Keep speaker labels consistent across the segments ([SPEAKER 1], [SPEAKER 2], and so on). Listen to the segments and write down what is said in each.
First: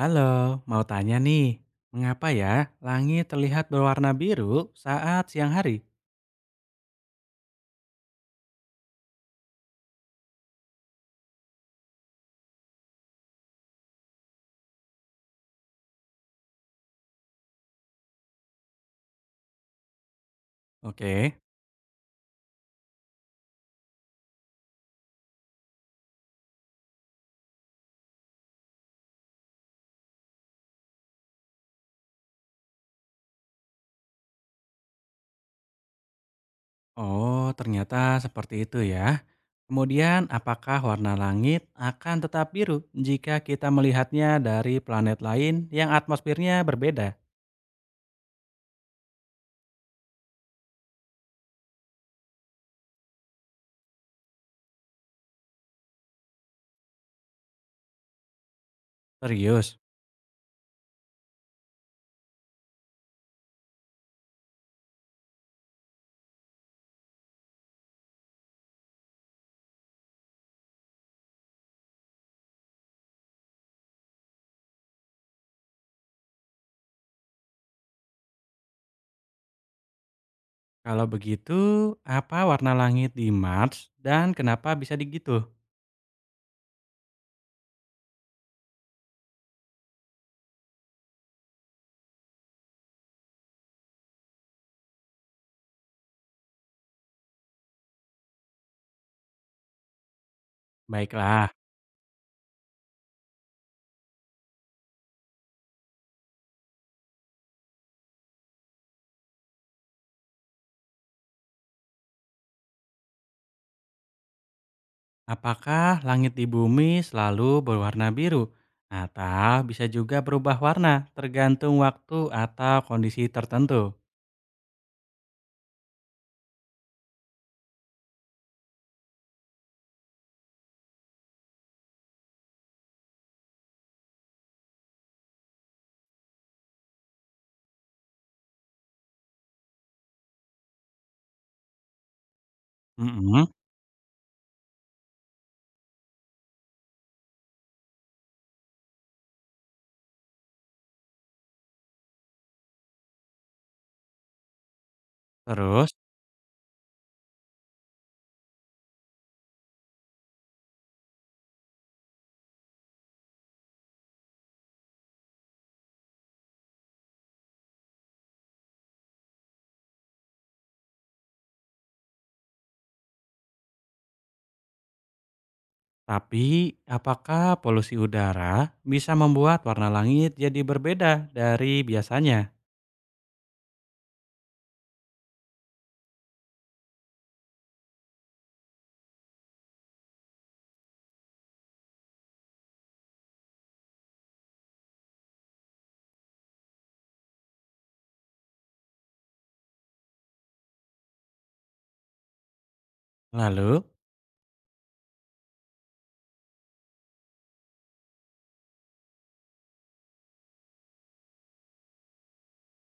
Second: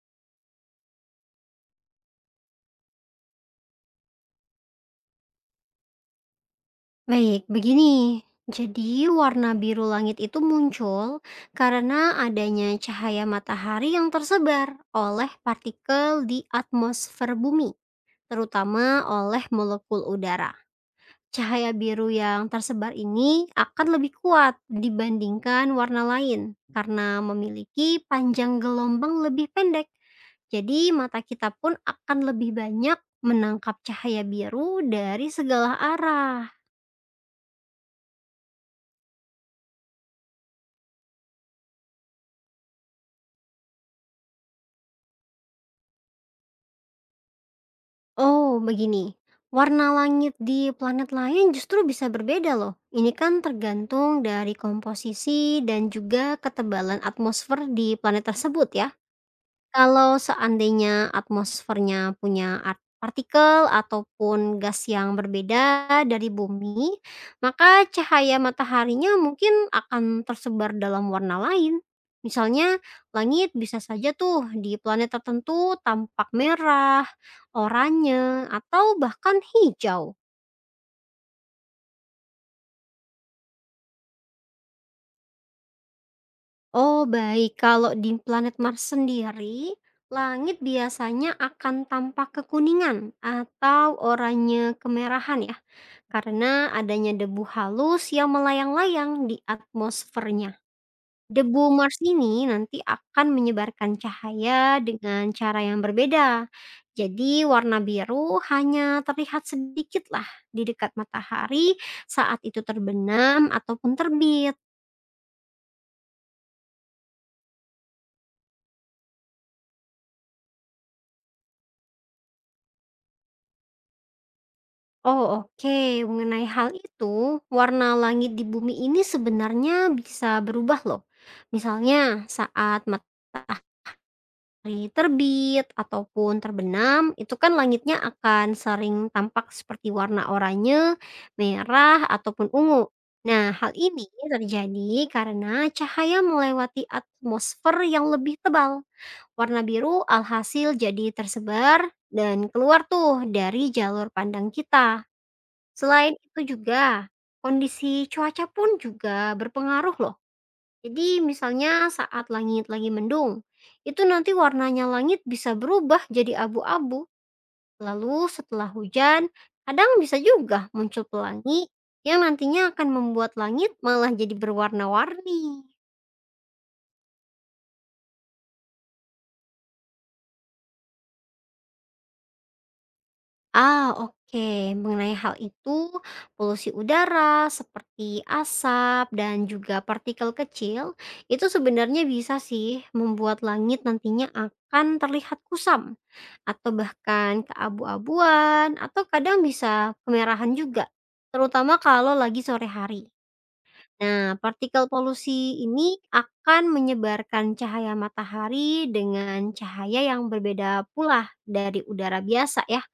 [SPEAKER 1] Halo, mau tanya nih, mengapa ya langit terlihat berwarna biru saat siang hari?
[SPEAKER 2] Baik, begini. Jadi, warna biru langit itu muncul karena adanya cahaya matahari yang tersebar oleh partikel di atmosfer bumi, terutama oleh molekul udara.
[SPEAKER 1] Oke,
[SPEAKER 2] Cahaya biru yang tersebar ini akan lebih kuat dibandingkan warna lain karena memiliki panjang gelombang lebih pendek. Jadi, mata kita pun akan lebih banyak menangkap cahaya biru dari segala arah.
[SPEAKER 1] oh ternyata seperti itu ya. Kemudian, apakah warna langit akan tetap biru jika kita melihatnya dari planet lain yang atmosfernya berbeda?
[SPEAKER 2] Oh, begini. Warna langit di planet lain justru bisa berbeda loh. Ini kan tergantung dari komposisi dan juga ketebalan atmosfer di planet tersebut ya.
[SPEAKER 1] Serius,
[SPEAKER 2] Kalau seandainya atmosfernya punya partikel ataupun gas yang berbeda dari bumi, maka cahaya mataharinya mungkin akan tersebar dalam warna lain. Misalnya, langit bisa saja tuh di planet tertentu tampak merah, oranye, atau bahkan hijau.
[SPEAKER 1] kalau begitu, apa warna langit di Mars dan kenapa bisa begitu?
[SPEAKER 2] Oh, baik. Kalau di planet Mars sendiri, langit biasanya akan tampak kekuningan atau oranye kemerahan ya. Karena adanya debu halus yang melayang-layang di atmosfernya.
[SPEAKER 1] Baiklah.
[SPEAKER 2] Debu Mars ini nanti akan menyebarkan cahaya dengan cara yang berbeda. Jadi warna biru hanya terlihat sedikit lah di dekat matahari saat itu terbenam ataupun terbit.
[SPEAKER 1] Apakah langit di bumi selalu berwarna biru atau bisa juga berubah warna tergantung waktu atau kondisi tertentu?
[SPEAKER 2] Oh oke, mengenai hal itu, warna langit di bumi ini sebenarnya bisa berubah loh. Misalnya saat matahari Matahari terbit ataupun terbenam, itu kan langitnya akan sering tampak seperti warna oranye, merah, ataupun ungu.
[SPEAKER 1] Mm-mm.
[SPEAKER 2] Nah, hal ini terjadi karena cahaya melewati atmosfer yang lebih tebal. Warna biru alhasil jadi tersebar dan keluar tuh dari jalur pandang kita.
[SPEAKER 1] Terus,
[SPEAKER 2] Selain itu juga, kondisi cuaca pun juga berpengaruh loh, jadi misalnya saat langit lagi mendung, itu nanti warnanya langit bisa berubah jadi abu-abu. Lalu setelah hujan, kadang bisa juga muncul pelangi yang nantinya akan membuat langit malah jadi berwarna-warni.
[SPEAKER 1] tapi apakah polusi udara bisa membuat warna langit jadi berbeda dari biasanya?
[SPEAKER 2] Ah, oke. Mengenai hal itu, polusi udara seperti asap dan juga partikel kecil itu sebenarnya bisa sih membuat langit nantinya akan terlihat kusam atau bahkan keabu-abuan atau kadang bisa kemerahan juga, terutama kalau lagi sore hari.
[SPEAKER 1] Lalu,
[SPEAKER 2] Nah, partikel polusi ini akan menyebarkan cahaya matahari dengan cahaya yang berbeda pula dari udara biasa ya.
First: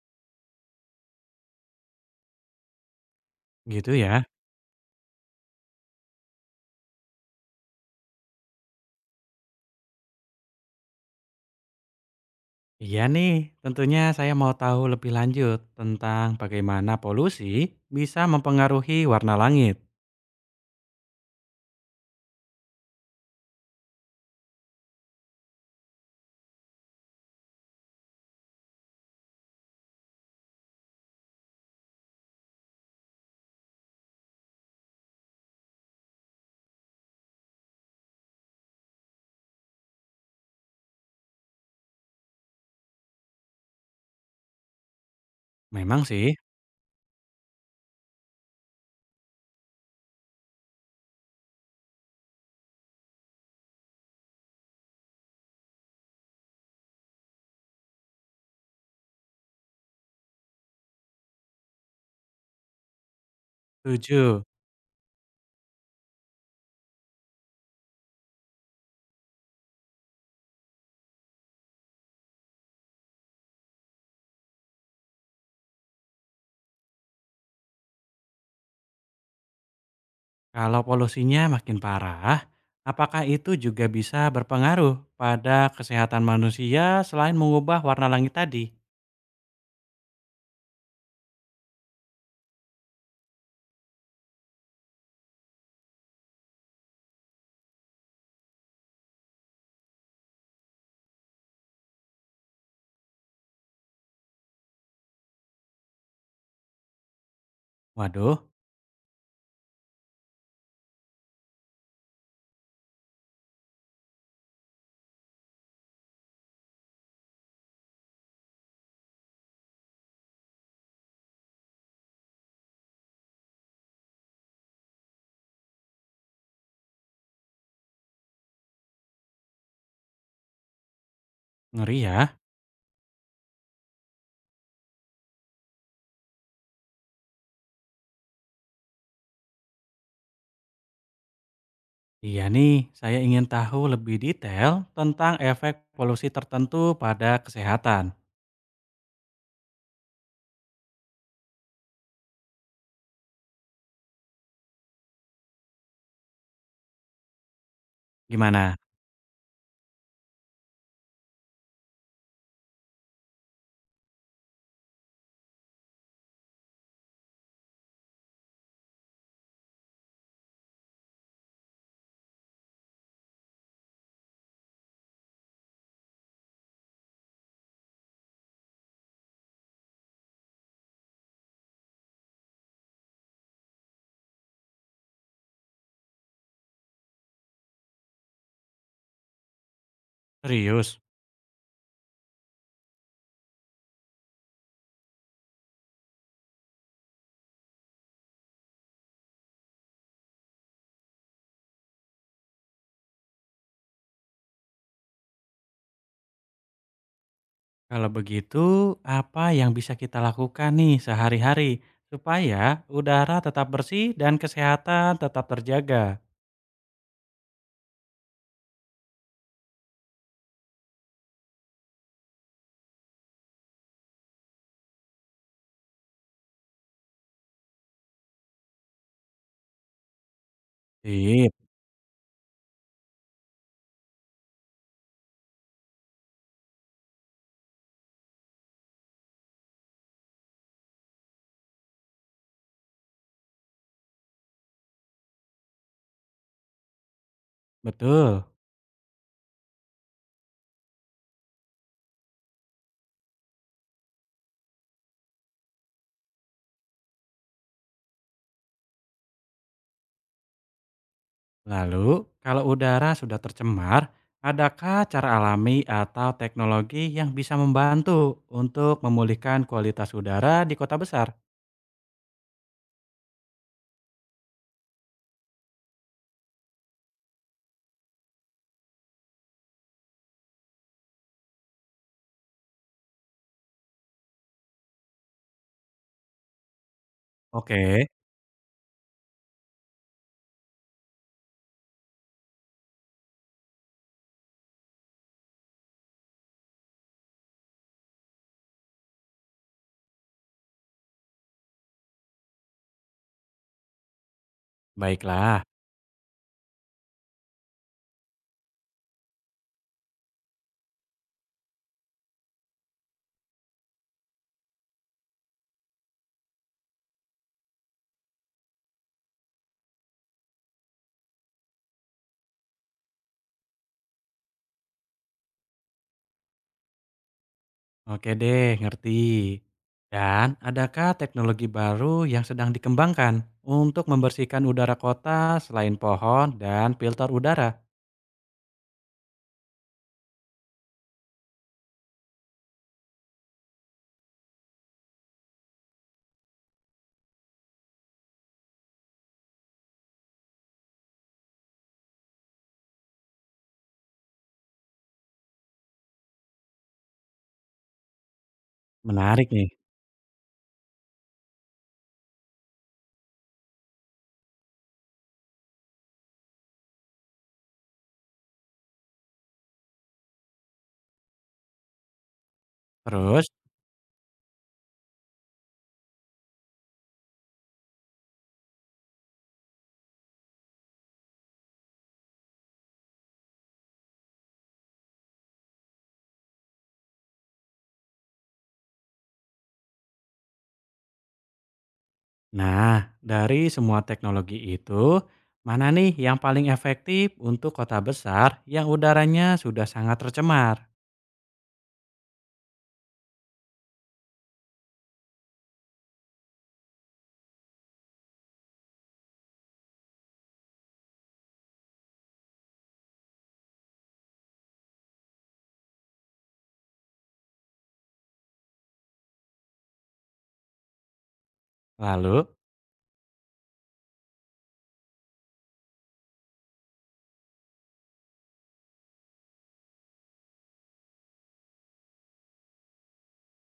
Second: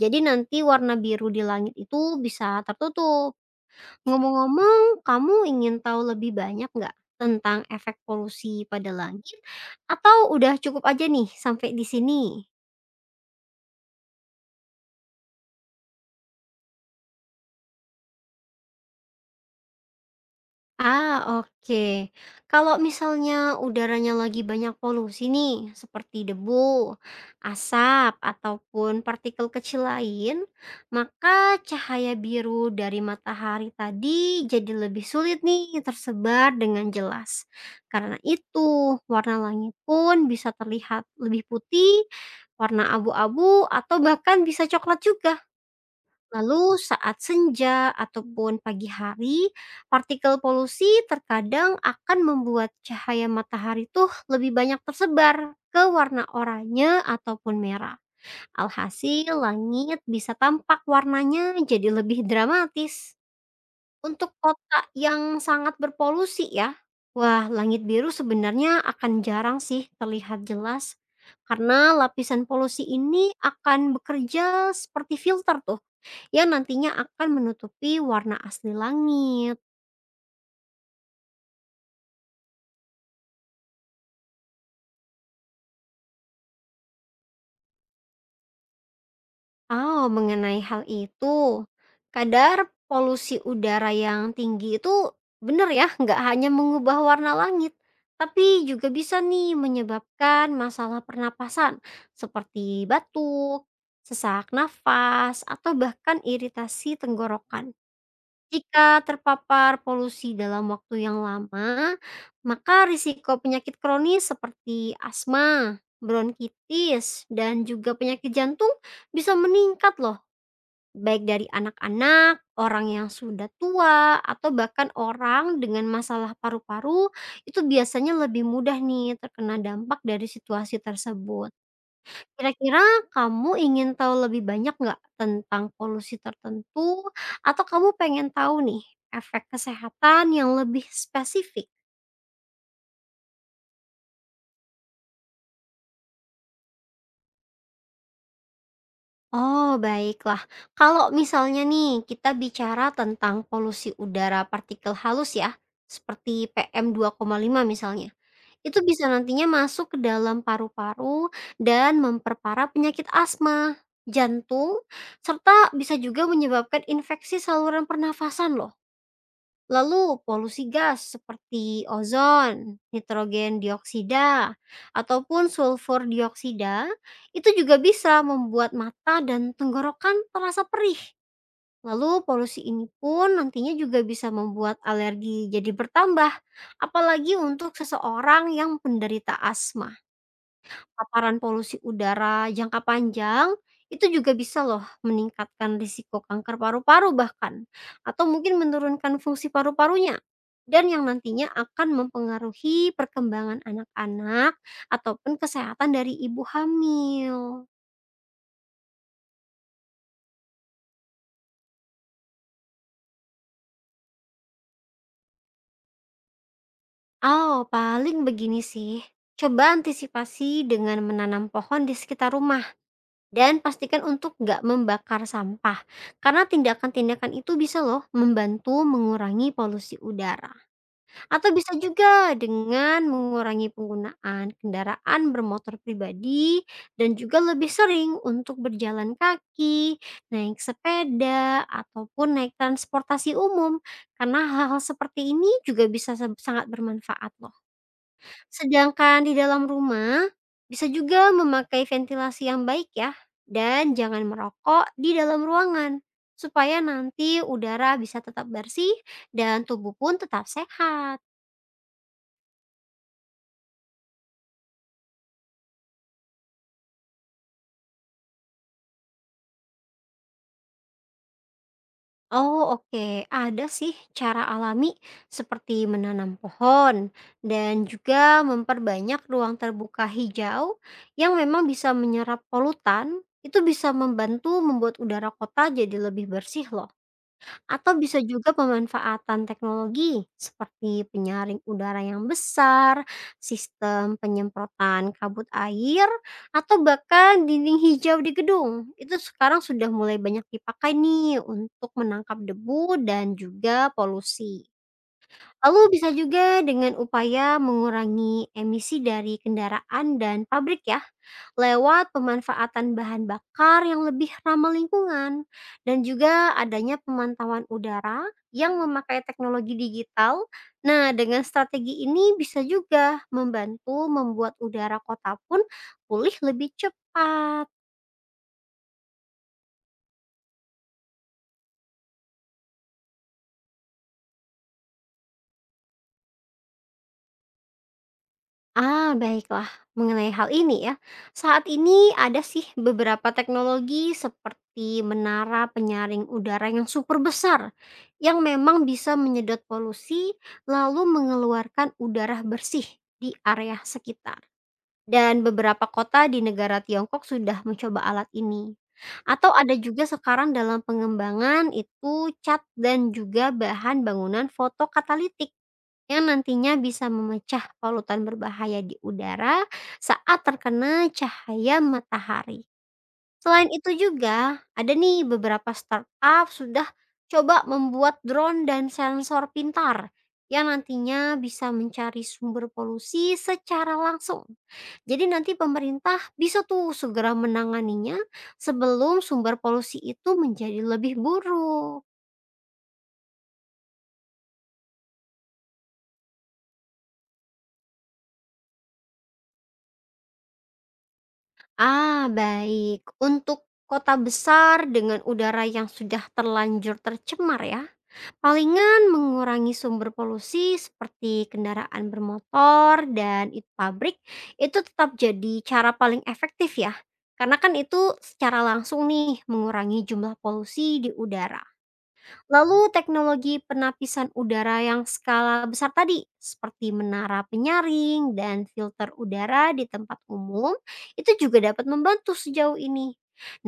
[SPEAKER 2] Jadi nanti warna biru di langit itu bisa tertutup.
[SPEAKER 1] gitu ya?
[SPEAKER 2] Ngomong-ngomong, kamu ingin tahu lebih banyak nggak tentang efek polusi pada langit? Atau udah cukup aja nih sampai di sini?
[SPEAKER 1] Iya nih, tentunya saya mau tahu lebih lanjut tentang bagaimana polusi bisa mempengaruhi warna langit.
[SPEAKER 2] Ah, oke. Kalau misalnya udaranya lagi banyak polusi nih, seperti debu, asap, ataupun partikel kecil lain, maka cahaya biru dari matahari tadi jadi lebih sulit nih tersebar dengan jelas. Karena itu, warna langit pun bisa terlihat lebih putih, warna abu-abu, atau bahkan bisa coklat juga.
[SPEAKER 1] Memang sih,
[SPEAKER 2] Lalu saat senja ataupun pagi hari, partikel polusi terkadang akan membuat cahaya matahari tuh lebih banyak tersebar ke warna oranye ataupun merah. Alhasil langit bisa tampak warnanya jadi lebih dramatis. Untuk
[SPEAKER 1] setuju.
[SPEAKER 2] kota yang sangat berpolusi ya, wah langit biru sebenarnya akan jarang sih terlihat jelas. Karena lapisan polusi ini akan bekerja seperti filter tuh yang nantinya akan menutupi warna asli langit.
[SPEAKER 1] Kalau polusinya makin parah, apakah itu juga bisa berpengaruh pada kesehatan manusia selain mengubah warna langit tadi?
[SPEAKER 2] Oh, mengenai hal itu, kadar polusi udara yang tinggi itu benar ya, nggak hanya mengubah warna langit, tapi juga bisa nih menyebabkan masalah pernapasan seperti batuk, sesak nafas, atau bahkan iritasi tenggorokan.
[SPEAKER 1] Waduh,
[SPEAKER 2] Jika terpapar polusi dalam waktu yang lama, maka risiko penyakit kronis seperti asma, bronkitis, dan juga penyakit jantung bisa meningkat loh, baik dari anak-anak, orang yang sudah tua, atau bahkan orang dengan masalah paru-paru itu biasanya lebih mudah nih terkena dampak dari situasi tersebut.
[SPEAKER 1] ngeri ya.
[SPEAKER 2] Kira-kira kamu ingin tahu lebih banyak nggak tentang polusi tertentu atau kamu pengen tahu nih efek kesehatan yang lebih spesifik?
[SPEAKER 1] Iya nih, saya ingin tahu lebih detail tentang efek polusi tertentu pada kesehatan.
[SPEAKER 2] Oh, baiklah. Kalau misalnya nih kita bicara tentang polusi udara partikel halus ya, seperti PM2,5 misalnya.
[SPEAKER 1] Gimana?
[SPEAKER 2] Itu bisa nantinya masuk ke dalam paru-paru dan memperparah penyakit asma, jantung, serta bisa juga menyebabkan infeksi saluran pernafasan loh. Lalu polusi gas seperti ozon, nitrogen dioksida, ataupun sulfur dioksida itu juga bisa membuat mata dan tenggorokan terasa perih. Lalu polusi ini pun nantinya juga bisa membuat alergi jadi bertambah, apalagi untuk seseorang yang penderita asma.
[SPEAKER 1] Serius?
[SPEAKER 2] Paparan polusi udara jangka panjang, itu juga bisa loh meningkatkan risiko kanker paru-paru bahkan, atau mungkin menurunkan fungsi paru-parunya, dan yang nantinya akan mempengaruhi perkembangan anak-anak ataupun kesehatan dari ibu hamil.
[SPEAKER 1] Kalau begitu, apa yang bisa kita lakukan nih sehari-hari supaya udara tetap bersih dan kesehatan tetap terjaga?
[SPEAKER 2] Oh, paling begini sih, coba antisipasi dengan menanam pohon di sekitar rumah dan pastikan untuk nggak membakar sampah, karena tindakan-tindakan itu bisa loh membantu mengurangi polusi udara. Atau
[SPEAKER 1] Sip,
[SPEAKER 2] bisa juga dengan mengurangi penggunaan kendaraan bermotor pribadi dan juga lebih sering untuk berjalan kaki, naik sepeda, ataupun naik transportasi umum. Karena hal-hal seperti ini juga bisa sangat bermanfaat loh.
[SPEAKER 1] betul.
[SPEAKER 2] Sedangkan di dalam rumah bisa juga memakai ventilasi yang baik ya dan jangan merokok di dalam ruangan supaya nanti udara bisa tetap bersih dan tubuh pun tetap sehat.
[SPEAKER 1] Lalu, kalau udara sudah tercemar, adakah cara alami atau teknologi yang bisa membantu untuk memulihkan kualitas udara di kota besar?
[SPEAKER 2] Oh oke, ada sih cara alami seperti menanam pohon dan juga memperbanyak ruang terbuka hijau yang memang bisa menyerap polutan, itu bisa membantu membuat udara kota jadi lebih bersih loh.
[SPEAKER 1] Oke,
[SPEAKER 2] Atau bisa juga pemanfaatan teknologi seperti penyaring udara yang besar, sistem penyemprotan kabut air, atau bahkan dinding hijau di gedung. Itu sekarang sudah mulai banyak dipakai nih untuk menangkap debu dan juga polusi.
[SPEAKER 1] baiklah.
[SPEAKER 2] Lalu bisa juga dengan upaya mengurangi emisi dari kendaraan dan pabrik ya, lewat pemanfaatan bahan bakar yang lebih ramah lingkungan dan juga adanya pemantauan udara yang memakai teknologi digital. Nah, dengan strategi ini bisa juga membantu membuat udara kota pun pulih lebih cepat.
[SPEAKER 1] Oke deh, ngerti. Dan adakah teknologi baru yang sedang dikembangkan untuk membersihkan udara kota selain pohon dan filter udara?
[SPEAKER 2] Ah, baiklah. Mengenai hal ini ya, saat ini ada sih beberapa teknologi seperti menara penyaring udara yang super besar yang memang bisa menyedot polusi lalu mengeluarkan udara bersih di area sekitar. Dan beberapa kota di negara Tiongkok sudah mencoba alat ini.
[SPEAKER 1] Menarik
[SPEAKER 2] Atau
[SPEAKER 1] nih.
[SPEAKER 2] ada juga sekarang dalam pengembangan itu cat dan juga bahan bangunan fotokatalitik yang nantinya bisa memecah polutan berbahaya di udara saat terkena cahaya matahari.
[SPEAKER 1] Terus,
[SPEAKER 2] Selain itu juga, ada nih beberapa startup sudah coba membuat drone dan sensor pintar yang nantinya bisa mencari sumber polusi secara langsung. Jadi nanti pemerintah bisa tuh segera menanganinya sebelum sumber polusi itu menjadi lebih buruk.
[SPEAKER 1] nah, dari semua teknologi itu, mana nih yang paling efektif untuk kota besar yang udaranya sudah sangat tercemar?
[SPEAKER 2] Ah, baik. Untuk kota besar dengan udara yang sudah terlanjur tercemar ya, palingan mengurangi sumber polusi seperti kendaraan bermotor dan itu pabrik itu tetap jadi cara paling efektif ya. Karena kan itu secara langsung nih mengurangi jumlah polusi di udara.
[SPEAKER 1] Lalu,
[SPEAKER 2] Lalu teknologi penapisan udara yang skala besar tadi, seperti menara penyaring dan filter udara di tempat umum, itu juga dapat membantu sejauh ini.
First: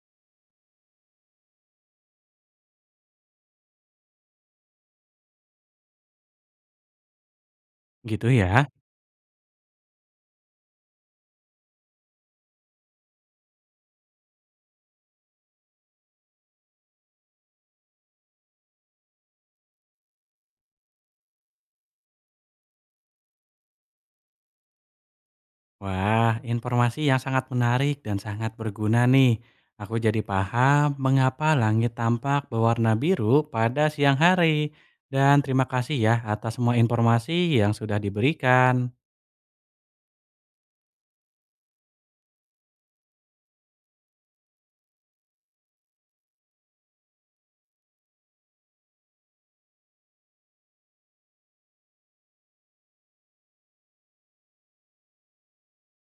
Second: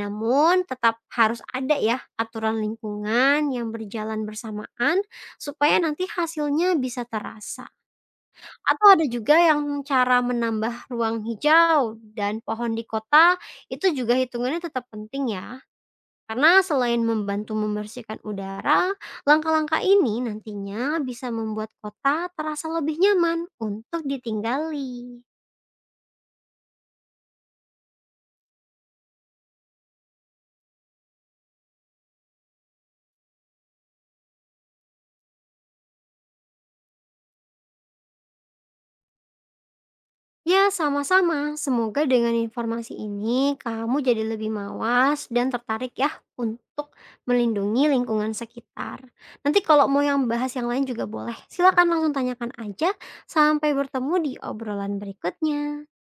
[SPEAKER 2] Namun tetap harus ada ya aturan lingkungan yang berjalan bersamaan supaya nanti hasilnya bisa terasa.
[SPEAKER 1] gitu ya.
[SPEAKER 2] Atau ada juga yang cara menambah ruang hijau dan pohon di kota, itu juga hitungannya tetap penting ya. Karena selain membantu membersihkan udara, langkah-langkah ini nantinya bisa membuat kota terasa lebih nyaman untuk ditinggali.
[SPEAKER 1] Wah, informasi yang sangat menarik dan sangat berguna nih. Aku jadi paham mengapa langit tampak berwarna biru pada siang hari. Dan terima kasih ya atas semua informasi yang sudah diberikan.
[SPEAKER 2] Ya, sama-sama. Semoga dengan informasi ini kamu jadi lebih mawas dan tertarik ya untuk melindungi lingkungan sekitar. Nanti kalau mau yang bahas yang lain juga boleh. Silakan langsung tanyakan aja. Sampai bertemu di obrolan berikutnya.